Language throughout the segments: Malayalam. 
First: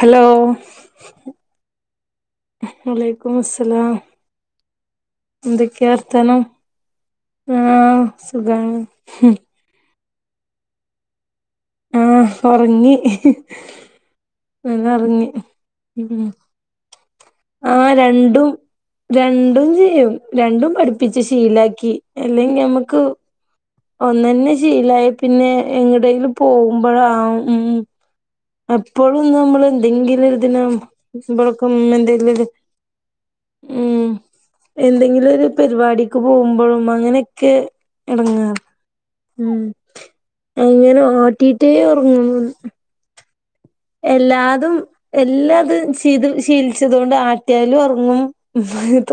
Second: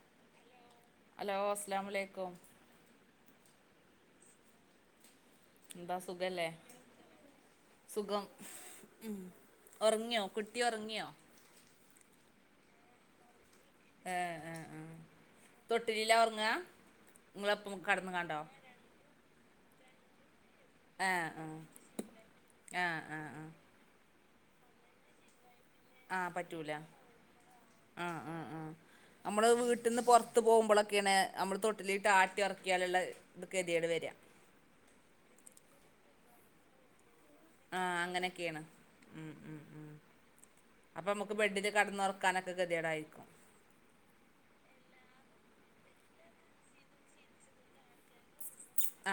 ഹലോ? ഹലോ അസ്സലാമു അലൈക്കും. വലൈക്കും മുസലാം. എന്തൊക്കെയാ എന്താ വർത്താനം സുഖല്ലേ ആ സുഖം സുഖാണ്. ഉറങ്ങിയോ കുട്ടി ഉറങ്ങിയോ? ആ ഉറങ്ങി പെണ്ണ്ഒറങ്ങി. തൊട്ടിലിലാ ഉറങ്ങാ ആ നിങ്ങളപ്പം കടന്ന് കണ്ടോ രണ്ടും രണ്ടും ചെയ്യും രണ്ടും പഠിപ്പിച്ച് ആഹ് ആഹ് ശീലാക്കി അല്ലെങ്കി ആഹ് നമുക്ക്. ആഹ് ആഹ് ഒന്നു തന്നെ ശീലവായാ പിന്നെ എങ്ങടെങ്കിലും പോകുമ്പോഴാവും ഉം ആ ആ ആ എപ്പോഴും നമ്മള് വീട്ടീന്ന് എന്തെങ്കിലും പൊറത്ത് ഒരിതിന് പോകുമ്പോളൊക്കെയാണ്. നമ്മള് ഇവൾക്കും തൊട്ടിലിട്ട് ആട്ടി എന്തെങ്കിലും ഉറക്കിയാലുള്ള കെതിയൊട് വര. ഉം എന്തെങ്കിലും ഒരു പരിപാടിക്ക് പോകുമ്പോഴും. അങ്ങനെ ക്കെ ആഹ് അങ്ങനെയൊക്കെയാണ് എടങ്ങേറ് ഉം അങ്ങനെ അപ്പം നമുക്ക് ബെഡിൽ ആട്ടീട്ടേ ഉറങ്ങൂന്ന് കടന്നുറക്കാനൊക്കെ ഗതികേടായിരിക്കും എല്ലാതും എല്ലാതും ശീത് ശീലിച്ചത് കൊണ്ട് ആട്ടിയാലും ഉറങ്ങും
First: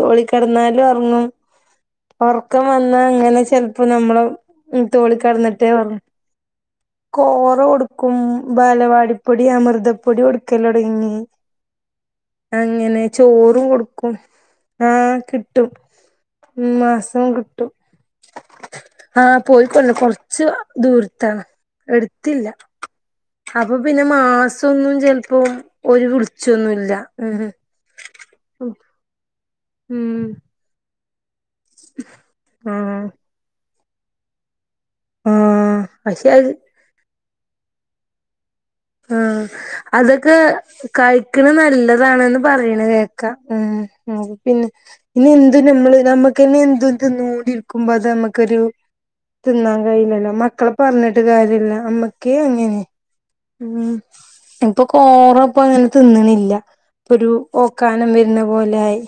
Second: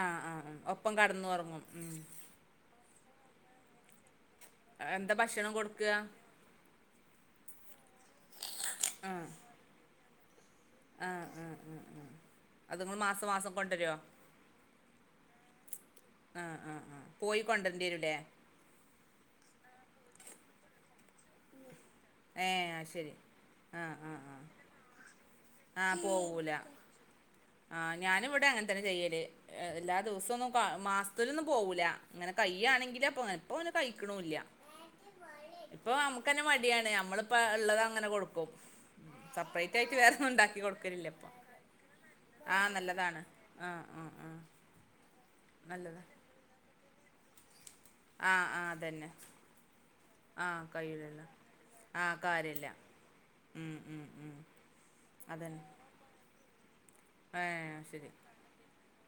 ആഹ് ആഹ് കിടന്നാലും ഒപ്പം ഉറങ്ങും കടന്നുറങ്ങും ഉം ഉറക്കം വന്നാ അങ്ങനെ ചെലപ്പോ നമ്മള് ഉം എന്താ തോളി ഭക്ഷണം കെടന്നിട്ടേ കൊടുക്കുക ഉറങ്ങു കോറ കൊടുക്കും ബാലവാടി ഈ അമൃതപ്പൊടി കൊടു ക്കലൊട്ങ്ങി ആഹ് ആഹ് ആഹ് ആഹ് അത് നിങ്ങൾ അങ്ങനെ മാസം മാസം ചോറു കൊണ്ടുവരുമോ കൊടുക്കും ആഹ് കിട്ടും ആഹ് ആഹ് ആഹ് മാസം പോയി കിട്ടും കൊണ്ടര്ണ്ട്യരൂല്ലേ ആഹ് പോയിക്കൊ കൊറച്ച് ദൂരത്താണ് എടുത്തില്ല ഏഹ് അത് ശരി അപ്പൊ ആഹ് പിന്നെ ആഹ് ആഹ് മാസൊന്നും ചെലപ്പം ആഹ് ഓരു പോവൂല കുളിച്ചൊന്നുല്ല ഉം ഉം ആഹ് ഞാനും ഇവിടെ അങ്ങനെ തന്നെ ചെയ്യല് എല്ലാ ഉം ദിവസവും ഒന്നും മാസ് ത്ത് ലൊന്നും പോവൂല ഇങ്ങനെ കയ്യാണെങ്കില് ആഹ് അപൊ ഇപ്പൊ ഓന് കഴിക്കണൂല്ല ആഹ് ഇപ്പൊ പക്ഷെ നമുക്ക് തന്നെ അത് മടിയാണ് നമ്മളിപ്പോ ഉള്ളത് അങ്ങനെ കൊടുക്കും ആഹ് സെപ്പറേറ്റ് ആയിട്ട് വേറൊന്നും ഉണ്ടാക്കി കൊടുക്കലില്ല ഇപ്പൊ ക്ണെ നല്ലതാണ് ആഹ് നല്ലതാണ് ആഹ് ഉംഉം ന്നെ ഇന്ന് എന്ത് നമ്മള് നമ്മുക്കന്നെ എന്ത് എന്തൊരു മൂടി വയ്ക്കുമ്പോ അത് ആഹ് നമ്മുക്കൊരു ആഹ് അതന്നെ തിന്നാൻ കഴിയില്ലല്ലോ ആഹ് മക്കളെ പറഞ്ഞിട്ട് കയ്യൂലല്ലോ കാര്യവില്ല ആഹ് നമ്മക്കേ കാര്യല്ല അങ്ങനെ ഉം ഇപ്പൊ കോറ അതന്നെ ഇപ്പം അങ്ങനെ തിന്ന്ണില്ല പ്പൊരു ഏഹ് ശരി ഓക്കാനം വരുന്ന പോലെയായി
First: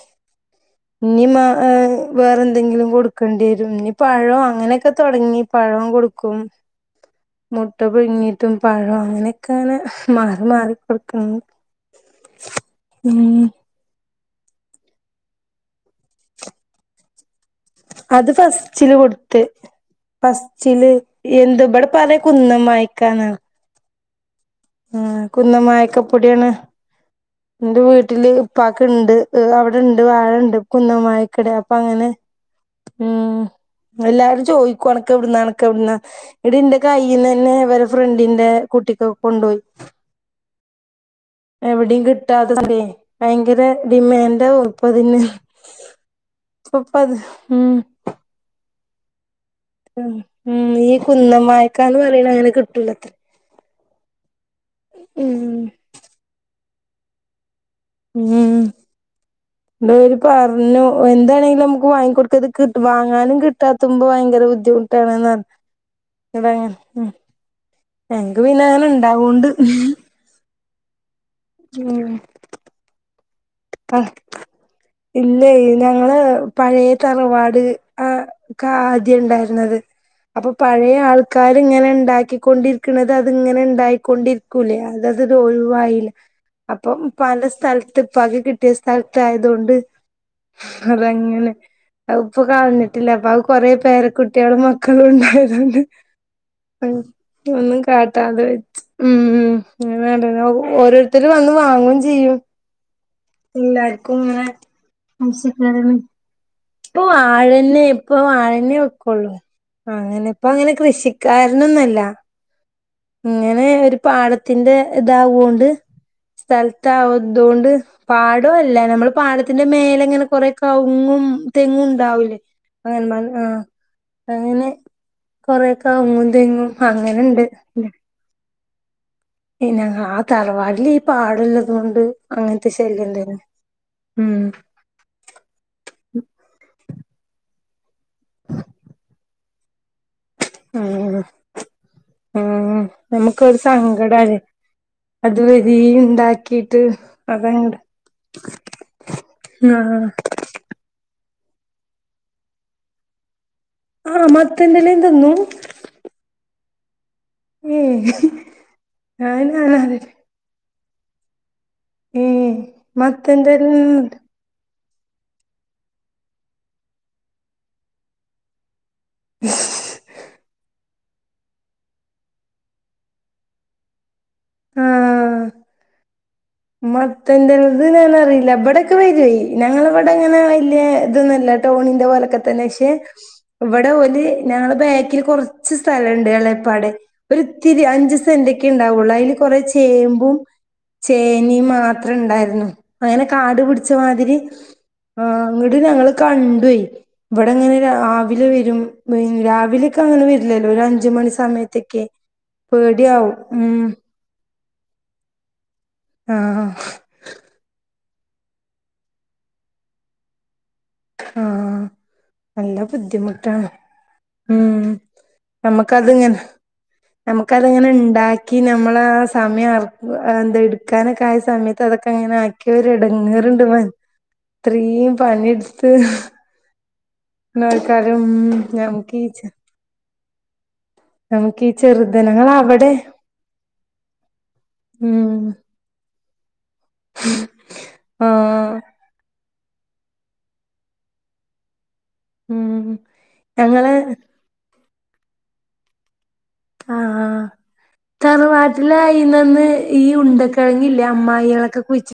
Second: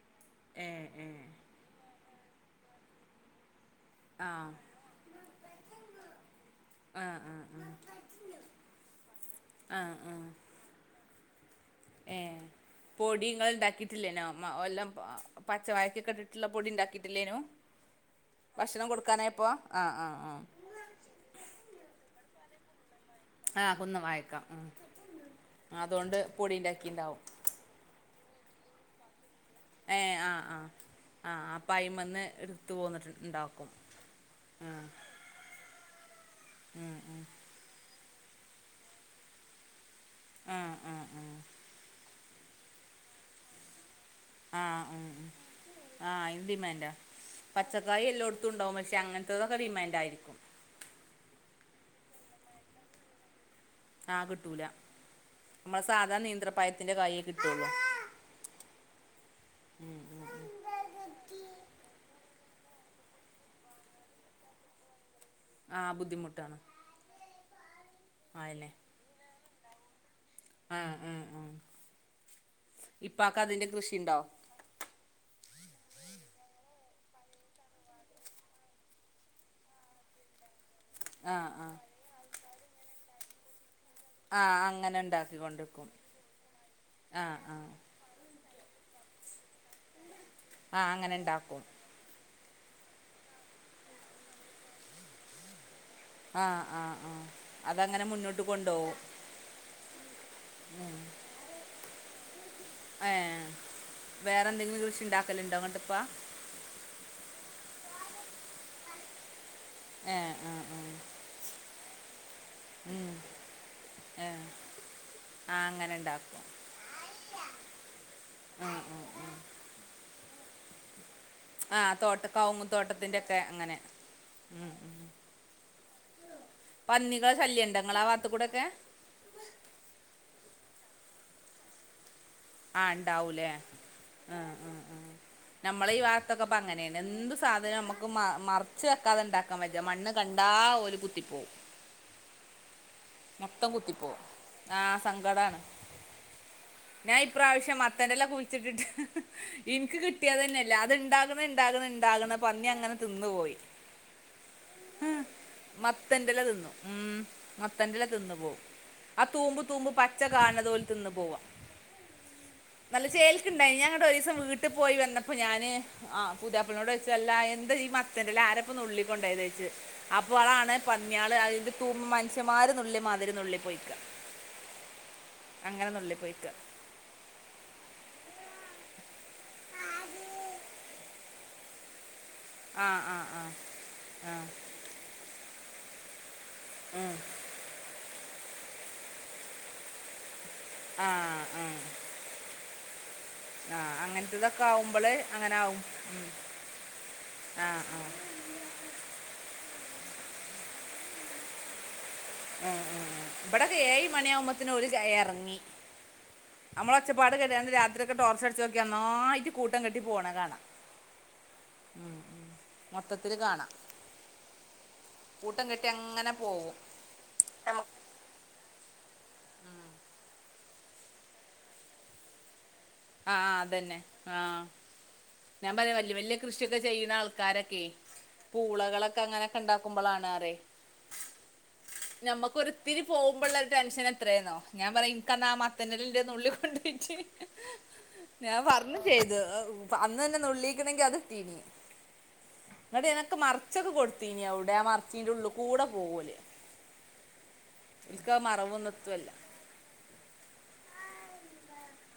ഏഹ് ഇനി ഏഹ് വേറെ മാ വേറെന്തെങ്കിലും കൊടുക്കേണ്ടി വരും ഇനി പയോ ആഹ് അങ്ങനെയൊക്കെ തൊടങ്ങി പഴം കൊടുക്കും ആഹ് മുട്ട പുഴുങ്ങിയിട്ടു പഴവും അങ്ങനെയൊക്കെ അങ്ങനെ ആഹ് ആഹ് മാറി മാറി കൊടുക്കും ഏഹ് പൊടി ങ്ങള് ണ്ടാക്കി ഇട്ടില്ലേനോ മ എല്ലാം പച്ചവാഴയ്ക്ക്യോക്കെ ഇട്ടിട്ടുള്ള പൊടി ണ്ടാക്കിയിട്ടില്ലേനോ അത് ഫസ്റ്റിൽ കൊടുത്ത് ആഹ് ആഹ് ആഹ് ഫസ് ചില് എന്ത് ഇബടെ പറ്യ കുന്നം വായിക്കാന്നാ ആഹ് കുന്നംവായക്കാ കുന്നം അതൊണ്ട് പൊടിണ്ടാക്കിണ്ടാഉം ന്റെ വീട്ടില് ഉപ്പാക്ക്ണ്ട് അവിടെണ്ട് ഏഹ് ആഹ് വാഴണ്ട് ആഹ് കുന്നവായക്കടെ അപ്പൊ അങ്ങനെ ത്തു ഉം പോന്നിട്ടുണ്ടാക്കും. എല്ലാരും ചോയിക്കും അണക്കെവിടുന്നാ അണക്കെവിടുന്ന ന്നിട്ട്ന്റെ ഉം ഉം കയ്യിന്നെന്നെ ഇവര് ഫ്രണ്ടിന്റെ കുട്ടിക്ക് കൊണ്ടോയി. ആഹ് ആഹ് ആഹ് എവിടയും കിട്ടാതല്ലേ ഭയങ്കര ഡിമാൻഡ്. ആഹ് ഉം ഉം ആ അയിന് ഡിമാൻഡാ ഇപ്പപ്പത് ഉം പച്ചക്കായ എല്ലോട് തുണ്ടാഉ അങ്ങൻത്തൊതൊക്കെ ഡിമാൻഡ് ആയിരിക്കും. ഉം, ഈ കുന്നം വായ്ക്കന്ന് പറയണ അങ്ങനെ കിട്ടൂലത്ര ആഹ് കിട്ടൂല ഉം മ്മളെ സാധാ നീന്ത്രപ്പയത്തിന്റെ കായെ കിട്ടുള്ളു. ഉം [inaudible] ണ്ടോല് പറഞ്ഞു എന്താണെങ്കിലും നമുക്ക് വാങ്ങിക്കൊടുക്കത് വാങ്ങാനും കിട്ടാത്തുമ്പോ ഭയങ്കര ബുദ്ധിമു ട്ടാണ് നർ ആഹ് ബുദ്ധിമുട്ടാണ് [unintelligible] ഞങ്ങക്ക് പിന്നെ അയന്നെ ണ്ടാവോണ്ട് ആ ഹ് ആഹ് ആഹ് [unintelligible] ഇപ്പാക്കതിന്റെ പ്പ ഹ് ഇല്ലെ ഞങ്ങള് പഴേ തറവാട് ആ ക്കാദ്യം ണ്ടായിരുന്നത് അപ്പൊ പഴയ ആഹ് ആൾക്കാര് ആഹ് ഇങ്ങനെ ഇണ്ടാക്കിക്കൊണ്ടിരിക്ക്ണത് അത്ങ്ങനെ ണ്ടായി ആഹ് ക്കൊണ്ടിരിക്കൂലേ അങ്ങനെ അത ത് ഉണ്ടാക്കിക്കൊണ്ട്ക്കും ഒഴിവായി ലെ അപ്പൊ ആഹ് പ്പാന്റെ ആഹ് സ്ഥലത്ത് പ്പാക്ക് കി കിട്ടിയ സ്ഥലത്തായതൊണ്ട് ആഹ് അങ്ങനെ അതങ്ങനെ ഇണ്ടാക്കും അഹ് പ്പ ക ൾഞ്ഞിട്ടില്ല പ്പാക്ക് കൊറെ പേര കുട്ടിയാളും മക്കളും ണ്ടായതോണ്ട് ആഹ് ആഹ് ആഹ് ഒന്നും അതങ്ങനെ കാട്ടാതെ മുന്നോട്ട് വെച്ച് കൊണ്ടോവും ഉം ഉം ഞാ കണ്ട് ണ് ഓരോര്ത്തര് വന്ന് വാങ്ങും ചെയ്യും. ഏ ഹ് എല്ലാർക്കും വേറെ ഇങ്ങനെ എന്തെങ്കിലും കൃഷി ഇണ്ടാക്കല്ണ്ടോ ഇങ്ങട്ട് ആവശ്യക്കാരാണ് പ്പാ ഇപ്പൊ വാഴന്നെ ഇപ്പൊ വാഴന്നെ വെക്കുള്ളൂ അങ്ങനെ ഏഹ് പ്പ ആഹ് അങ്ങനെ ആഹ് കൃഷിക്കാരനൊന്ന അല്ല ഇങ്ങനെ ഒരു പാടത്തിന്റെ ഇതാവൊണ്ട് [unintelligible] ണ്ടാക്കും സ്ഥലത്താവതൊണ്ട് പാടോല്ല നമ്മള് പാടത്തിന്റെ മേലങ്ങനെ കൊറേ കവുങ്ങും ആ തെങ്ങ് തോട്ട ണ്ടാവൂലെ കവുങ്ങ് അങ്ങനെ തോട്ടത്തിന്റെ മൺ ഒക്കെ ആ അങ്ങനെ അങ്ങനെ കൊറെ കവുങ്ങും തെങ്ങും അങ്ങനെ ണ്ട് നിങ്ങളാ വാത്ത്ക്കൂടെക്കെ ഇ ഞങ്ങളാ ആ തറവാടില് ഈ പാടള്ളതോണ്ട് ആ ണ്ടാവൂലേ ഉം ആഹ് ആഹ് ആഹ് നമ്മളെ ഈ ഭാഗത്തൊക്കെ പ്പൊ അങ്ങനെണ് എന്ത് സാധനം നമുക്ക് മ മറച്ച് വെക്കാതെ ണ്ടാക്കാൻ വജ്ജാ മണ്ണ് കണ്ടാ ഓല് ഉം കുത്തിപ്പൊ ഉം നമുക്കൊരു കുത്തിപ്പോവും സങ്കടാണ് ആ അത് സങ്കടാണ് വരീം ണ്ടാക്കി ഞാൻ ഇപ്രാവശ്യം മത്തന്റെല കുഴിച്ചിട്ടിട്ട് ആഹ് ഇൻക്ക് കിട്ടിയതെന്നെ ല്ല അത്ണ്ടാക്ണ ഇണ്ടാക്ണ ഇണ്ടാക്ണ പന്നി അങ്ങനെ തിന്ന് പോയി ആ മത്തന്റെ എലേം തിന്നും മത്തന്റെ എല തിന്നും ഉം ഏഹ് മത്തന്റെ എല തിന്ന് പോവും ആ ഞാൻ തൂമ്പ് തൂമ്പ് പച്ച കാണ് ണതോൽ തിന്ന്പോവാ ഏഹ് നല്ല ചേൽക്ക് ണ്ടായി നി മത്തന്റെലണ്ട് ഞാങ്ങട്ടൊരീസം വീ ട്ട്പ്പോയി വന്നപ്പോ ഞാന് ആ പുത്യാപ്ലനോടോയ്ച്ച് അല്ലാ എന്ത ഈ മ ത്തന്റെ എല ആരാ പ്പം നുള്ളി കൊണ്ടോയതോയ്ച്ച് അപ്പോളാണ് പന്ന്യാള് ആയിൻ്റെ തൂ മനുഷ്യമാര് നുള്ളി മാതിരി നുള്ളി പോയിക്ക അങ്ങനെ നുള്ളി പോയേക്ക മത്തൻ്റെലത് ഞാനറീല ഇബടെക്കെ വരോയ് ഞങ്ങളവ്ടങ്ങനെ വല്ല്യേ തൊന്നല്ല ടൗണിന്റെ പോലെക്കെ തന്നെ ആ ക്ഷെ ആ ആ ഇവടെ ഓല് ആ ഞങ്ങള ബേക്കില് കൊർച്ച് സ്ഥലണ്ട് എളേ പ്പാടെ ഉം. ഒര്ത്തിരി അഞ്ച്സെൻ്റെക്കെ ഇണ്ടാവോള്ളൂ അയ്ല് കൊറേ ചേമ്പും ആ ചേനി ആ മാത്രണ്ടായ്രുന്നു അങ്ങെനെ കാട് ആ പിട്ച്ചമാതിരി അങ്ങനത്തതൊക്കെ ആവുമ്പോൾ ആ അങ്ങനെ ആവും ങ്ങട്ട്ഞങ്ങള് ഉം. കണ്ടുയ് ഇവിടെങ്ങനെ രാ ആ വിലെ വരും പിൻ രാവിലെക്കങ്ങനെ വര്ല്ലല്ലോ ഒരഞ്ചുമണി സമയത്തെക്കെ പേട്യാവും ഉം [unintelligible] മണിയാവുമ്പത്തേന് ഒരു കയറെങ്ങി ഉം ഒച്ചപ്പാട് കേട്ട് രാത്രിക്ക് ടോർച്ചടിച്ച് നോക്കിയ ഒന്നായിട്ട് കൂട്ടം കെട്ടി പോണ കാണാം ഉം ഉം നല്ല മൊത്തത്തില് ബുദ്ധിമുട്ടാണ് കാണാം ഉം കൂട്ടം കെട്ടി അങ്ങനെ നമ്മക്കദിങ്ങനെ പോകും ഞമ്മക്കതിങ്ങന്ണ്ടാക്കി ഞമ്മളാ സമയ അർ എന്ത എട് ക്കാനൊക്കായ സമയത്ത് അതൊക്കെ അങ്ങനെ ആഹ് ആക്കിയൊരെടങ്ങേറ്ണ്ട് മൻ ത്രീം പണിട് വല്യവല്ല്യ കൃഷിയൊക്കെ ചെയ്യുന്നാൾക്കാരെക്കെയ് നോക്കാനും നമുക്ക് പൂളകളൊക്കെ ഈ അങ്ങനക്കൊണ്ടാക് [unintelligible] നമുക്ക് ഈ ചെറുതനങ്ങള് അവിടെ ഞമ്മക്കൊരിത്തിരി പോകുമ്പോള്ളര് ടെൻഷനെത്രേന്നോ ഞാം പറ ഉം ഇൻക്കന്നാ മത് ത്തലന്റെ നുള്ളി കൊണ്ടോയ് വെച്ച് ഞാൻ ആഹ് പറഞ്ഞു ചെയ്തു പ്പൊ അന്ന്തന്നെ നുള്ളിക്ക്ണേങ്കി അത് തീനി ഉം ന്ന്ട്ടിതിനെക്കെ മർച്ചൊക്കെ ഞങ്ങള് കൊട്തീനി അവ്ടെ മർചീൻ്റെള്ളുക്കൂടെ പോകോല് [inaudible] എത്തുവല്ല തറവാട്ട്ലായിനന്ന് ഈ ഉണ്ടക്കെഴങ്ങില്ലേ അമ്മായികളക്കെ കുഴിച്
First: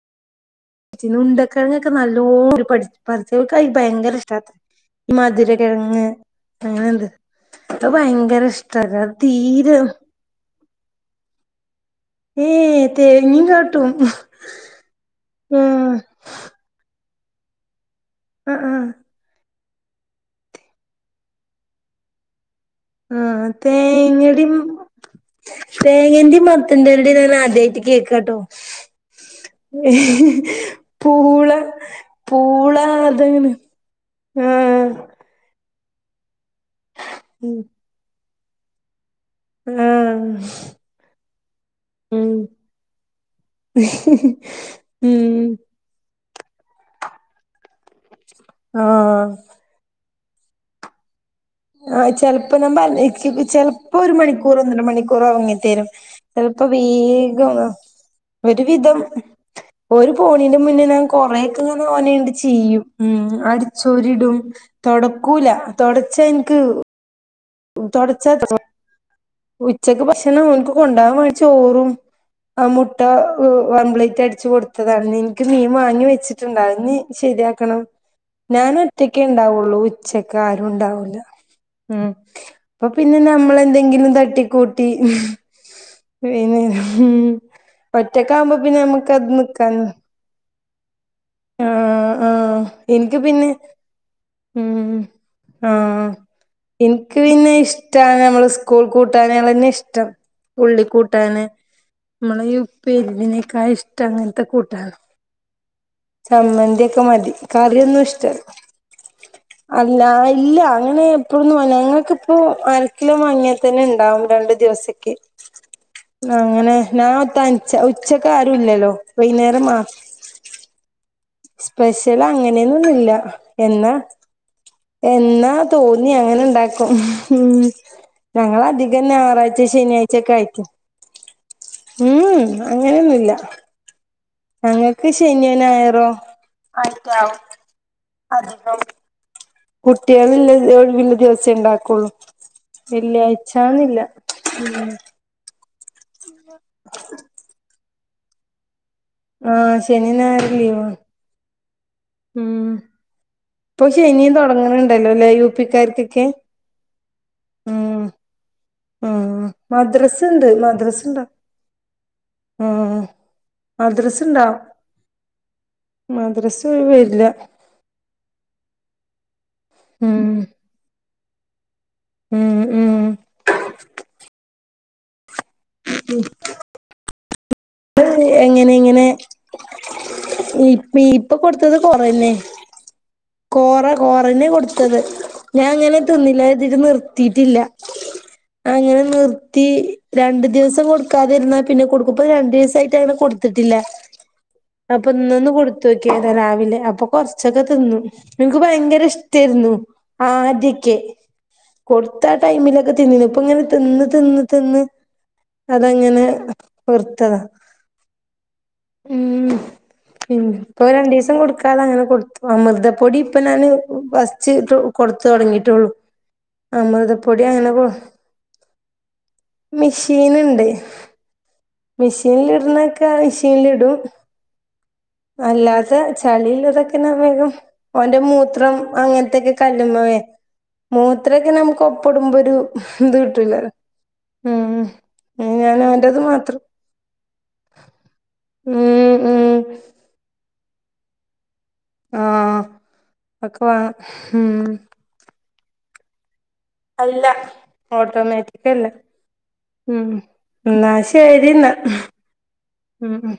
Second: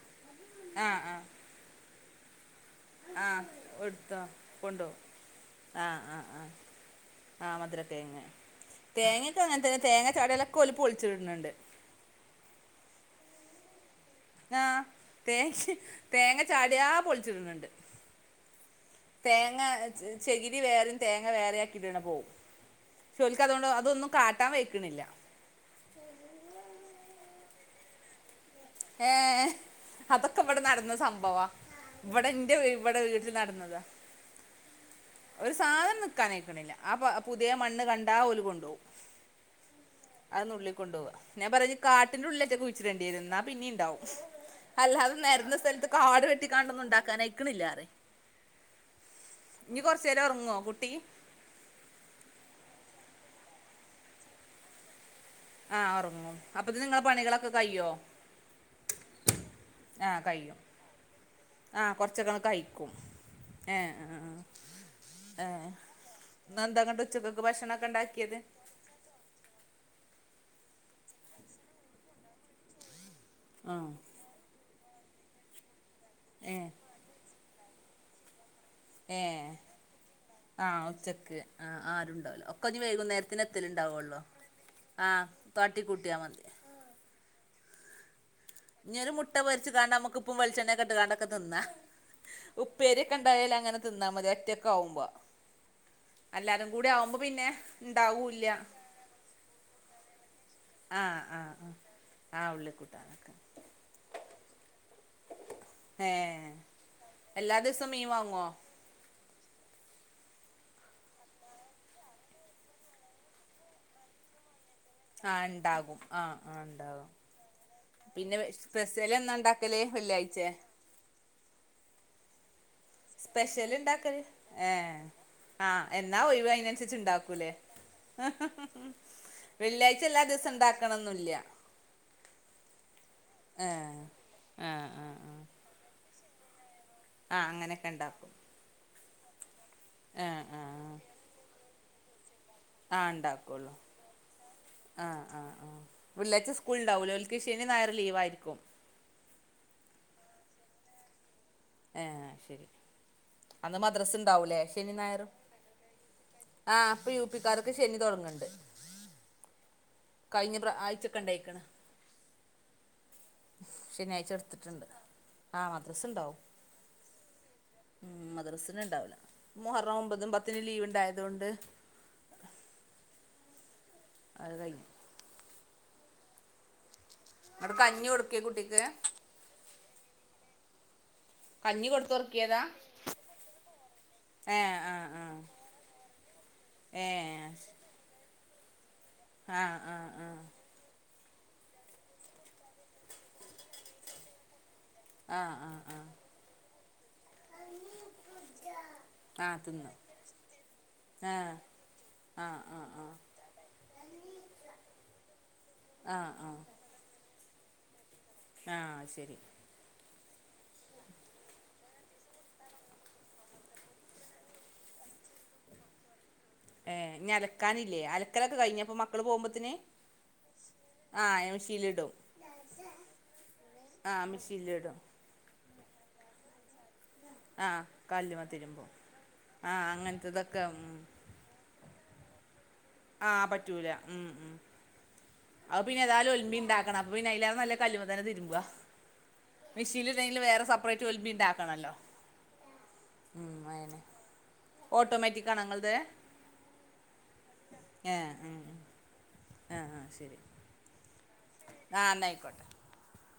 ആഹ് ച്ചിന് ആഹ് ഉണ്ടക്കെഴ്ങ്ങൊക്കെ നല്ലോണോല് പഠിച് ആഹ് പർച്ചോൽക്കായി എടുത്തോ ഭയങ്കരിഷ്ടാത് കൊണ്ടോവും ഈ ആഹ് മധുരക്കെഴ്ങ്ങ് ആഹ് ആഹ് അങ്ങനെന്ത് ആഹ് അത് മധുരക്കിഴങ്ങ് ഭയങ്കരിഷ്ട്ടത് അത് തീര ചെലതൊക്കോല് പോളിച്ചിട്ണ്ണ്ണ്ട് ഏയ് തേങ്ങിം കാട്ടും ആഹ് തേഹ് ആഹ് തേങ്ങ ചാട്യാ പൊളിച്ചിട്ണ് ണ്ട് ഉം ഉം തേങ്ങ ച് ചെകിരി വേറെം തേങ്ങ വേറാക്കിട്ണ പോകും ആഹ് ചോൽക്കതോണ്ട് അതൊന്നും കാട്ടാവെയ്ക്ക്ണില്ല തേങ്ങൻ്റിം മത്തന്റെലെടെം ഞാനാദ്യായിട്ട് കേക്കാട്ടോ ഏഹ് അതൊക്കെ ഇവിടെ നടന്ന സംഭവാ പൂള ഇവിടെ ഇന്റെ പൂള ഇവിടെ അതെങ്ങന ആഹ് ഒര് സാധനം നിക്കാനയക്ക്ണില്ല ആ പുതിയ ഉം മണ്ണ് കണ്ടാ ഓല് കൊണ്ടോവും ആഹ് അത് നുള്ളിക്കൊണ്ടോവ ഞാൻ പറഞ്ഞ് ഉം കാട്ട്ൻ്റുള്ളിലേറ്റ കുയ്ച്ചിടേണ്ടിരുന്ന പിന്നീണ്ടാവും അല്ലാതെ ഉം നെരന്ന സെൽത്ത് കാട് വെട്ടിക്കാണ്ടൊന്നും ണ്ടാക്കാനയ്ക്ക്ണില്ലേറെ ആഹ് ഇഞ്ഞി കൊർച്ചേരൊർങ്ങോ കുട്ടി ആഹ് ചെൽപ്പോ [unintelligible] ചെൽപ്പോരുമണിക്കൂറൊന്നരമണിക്കൂറൊർങ്ങി ആ തെരും ഉറങ്ങും ചെൽപ്പോ അപ്പത്തിന് നിങ്ങളെ പണികളൊക്കെ വേഗംന്ന് കഴിയോ ഒര് വിധം ഓര് ആ പോണീന്റെ കഴിയും മുന്നേ ഞാൻ ആ കൊറേക്ക്ങ്ങനെ ഓനേണ്ട് കുറച്ചൊക്കെ അങ്ങ് ചിയ്യും കഴിക്കും ഉം ഏ ആ അട്ച്ചൂരിടും തൊടക്കൂല തൊടച്ചയ്ഞ്ഞ ഇന്ന അതെന്ത അങ്ങോട്ട് വെച്ച ഉം തൊടച്ച [unintelligible] ഉച്ചക്ക് ഭക്ഷണം അവനിക്ക് കൊണ്ടൊകാൻ വേണ്ടി ചോറും ആഹ് മുട്ട ആ ഓംപ്ലേറ്റ് അടിച്ച് കൊടുത്തതാണ് എനിക്ക് മീൻ വാങ്ങി ഏ വെച്ചിട്ടുണ്ട് അതിന്നി ശരിയാക്കണം. ഞാനൊറ്റക്കെ ഏ ഉണ്ടാവുള്ളൂ ഉച്ചക്ക് ആരും ആ ഉണ്ടാവൂല്ല ഉച്ചക്ക് ആ ഉം ആരുണ്ടാവില്ല ഒക്കെ ഇനി അപ്പൊ പിന്നെ വൈകുന്നേരത്തിന് നമ്മളെന്തെങ്കിലും എത്തലുണ്ടാവുള്ളൂ തട്ടിക്കൂട്ടി ആ തട്ടിക്കൂട്ടിയാൽ മതി പിന്നെ ഉം ഒറ്റക്കാവുമ്പോ പിന്നെ ഇനി ഒരു നമക്ക് മുട്ട പൊരിച്ച് കാണ്ട് [unintelligible] നമുക്ക് ഉപ്പും വെളിച്ചെണ്ണയും ഒക്കെ ഇട്ട്കാണ്ട് തിന്ന ആഹ് ഉപ്പേരി ഒക്കെ എനിക്ക് പിന്നെ ഇണ്ടായാല് അങ്ങനെ തിന്നാ മതി ഉം ഒറ്റക്കാവുമ്പൊ. ആഹ് ഇൻക്ക് പിന്നെ ഇഷ്ട്ടാണ് ഉണ്ടാവൂല്ല നമ്മളെ സ്കൂൾ കൂട്ടാനേളെന്നെ ഇഷ്ടം ആഹ് ഉള്ളിക്കൂട്ടാന് ആഹ് ആഹ് നമ്മള ആഹ് ഉള്ളിക്കൂട്ടാനൊക്കെ ഉപ്പേരിനേക്കായി ഇഷ്ട അങ്ങൻത്തെ കൂട്ടാന് ഏഹ് മതി എല്ലാ ദിവസം മീൻ വാങ്ങോ? അല്ലാ ഇല്ല അങ്ങനെ എപ്പഴൊന്നും അല്ല ഞങ്ങൾക്കിപ്പൊ അരക്കിലൊ വാങ്ങ്യാ തന്നെ ഇണ്ടാവും രണ്ട് ദിവസ ആഹ് ഉണ്ടാകും ആഹ് ആഹ് അങ്ങനെ ഉണ്ടാകും ഞാൻ ഒ തൻച ഉച്ചക്കാരു ഇല്ലലൊ വൈന്നേരം മാ വെള്ളി ആഴ്ചേ [inaudible] സ്പെഷ്യല് അങ്ങനൊന്നുല്ല സ്പെഷ്യൽ എന്നാ ഉണ്ടാക്കല് ഏഹ് എന്നാ ആഹ് തോന്നി എന്നാ അങ്ങനെ ഒഴിവ് ഇണ്ടാക്കും അതിനനുസരിച്ച് ഉം ഉണ്ടാക്കൂലേ ഞങ്ങള അധികം ഞായറാഴ്ചെ ശനിയാഴ്ചയക്കായിറ്റ. ക്കണൊന്നുല്ല ഉം ഉം അങ്ങനൊന്നുല്ല ആഹ് ഞങ്ങക്ക് ആഹ് ആഹ് ശനിയൊ ഞായറോ. അങ്ങനെക്കണ്ടൊ. കുട്ടീള് ആഹ് ഇല്ല ആഹ് ഒഴിവില്ല ദിവസെ ഇണ്ടാക്കൊള്ളു ആഹ് ഇണ്ടാക്കൊള്ളു ആഹ് ആഹ് ആഹ് വെള്ളിയാച്ച സ്കൂള്ണ്ടാവുലെ ഓല്ക്ക് ശനിം നായറും ലീവായിരിക്കും ആഹ് ശനി ഞായറും ലീവാ. ഏഹ് ശരി ഉം അന്ന് ഇപ്പൊ മദ്രസ് ശനിയും ഉണ്ടാവുലെ ശനി തൊടങ്ങണണ്ടല്ലോ ഞായറും ല്ലേ യു പിക്കാർക്കൊക്കെ ആഹ് ഇപ്പയുപിക്കാർക്ക് ശനി ഉം തൊടങ്ങ്ണ്ട് ഉം മദ്രസ്ണ്ട് ആഴ്ചൊക്കെ മദ്രസ്ണ്ടാ ഉണ്ടായിക്കണ് ഉം ശനിയാഴ്ച മദ്രസ്ണ്ടാവു എടുത്തിട്ടുണ്ട് ആഹ് മദ്രസ് ഉണ്ടാവും മദ്രസ് വർല ഉം മദ്രസ്ന് ഇണ്ടാവില്ല മുഹറം ഉം ഒമ്പതും പത്തിനും ലീവ് ഇണ്ടായതോണ്ട്. ഉം ഉം അത് കഴ്ഞു ഉം എന്നിട്ട് കഞ്ഞി കൊടുക്കേ എങ്ങനെ കുട്ടിക്ക് ഇങ്ങനെ ഈ മീപ്പ കൊട്ത്തത് കഞ്ഞി കോറന്നെ. കൊടുത്തുറക്കിയതാ കോറ കോറന്നെ ഏഹ് കൊട്ത്തത് ആഹ് ആഹ് ഞാൻ ഇങ്ങനെ തിന്നില കർതീറ്റ് ഏഹ് നിർത്തീട്ടില്ല. അങ്ങനെ നിർത്തി ആഹ് ആഹ് ആഹ് രണ്ട് ദിവസ. പ്പം കൊട്ക്കാതിരുന്ന പിന്നെ കൊടുക്കും ഇപ രണ്ടീസായിട്ട് അങ്ങന കൊട്ത്തിട്ടില്ല. അപ്പൊ ഇന്നൊന്ന് ആഹ് ആഹ് കൊട്ത്തോ ആഹ് ക്ക്യേത രാവിലെ അപ്പൊ കൊർച്ചൊക്ക തിന്നു. ഇൻക്ക് ഭയങ്കര ആഹ് ഇഷ്ടെരുന്നു തിന്ന് ആദ്യൊക്കെ. ആഹ് കൊട്ത്ത ആ ആഹ് ആഹ് ടൈമിലൊക്കെ ആഹ് തിന്നീന്നു ഇപ്പൊ ഇങ്ങനെ തിന്ന് തിന്ന് തിന്ന്. അതങ്ങനെ ആഹ് ആഹ് വെർത്തത. ആഹ് ശരി പി ഇപ്പൊ രണ്ടീസം കൊട്ക്കാതെ അങ്ങന കൊട്ത്തു അമൃതപ്പൊടി ഇപ്പൊ നാന് ഫസ്റ്റ് കൊട്ത്ത് തൊടങ്ങീട്ടൊള്ളു. ഏഹ് ഇഞ്ഞി അലക്കാനില്ലെ അലക്കലൊക്കെ കഴിഞൊപ മക്കള് പോവുമ്പ മിഷീന് ഇണ്ട്. മെഷീനിലിടും മിഷീനിൽ ഇടുന്നൊക്ക മിഷീനിലിടും ആഹ് മെഷീനിലിടും അല്ലാത്ത ചളിള്ളതൊ പിന്നെ വേഗം ആഹ് ഓന്റെ കല്ലുമ്മെ മൂത്രം തിരുമ്പും അങ്ങൻത്തൊക്കെ ആഹ് കല്ല്മ്മെ വേ അങ്ങനത്തതൊക്കെ ഉം മൂ ഇത്രക്കേ നമുക്ക് ഒപ്പടുമ്പോരു ഇത് കിട്ടൂലല്ലോ കിട്ടൂല ഉം ഉം ആഹ് അത് പിന്നെ ഏതായാലും ഒലുമ്പി ഇണ്ടാക്കണം അപ്പൊ പിന്നെ അയിലാറെ നല്ലത് കല്ലുമ്മതന്നെ തിര്മ്പ ഉം ഉം മെഷീനിൽ ഇടണെങ്കില് വേറെ സെപ്പറേറ്റ് ഒല്മ്പി ഇണ്ടാക്കണല്ലോ ആഹ് ഒക്കെ വാണം ഉം ഓട്ടോമേറ്റിക് ആണോ ഇങ്ങള്ത് അല്ല ഏഹ് ആഹ് ഓട്ടോമാറ്റിക്കല്ല ഏഹ് ആഹ് ശെരി ന്നാ ശെരിന്നാ എന്നായിക്കോട്ടെ ഉം ഉം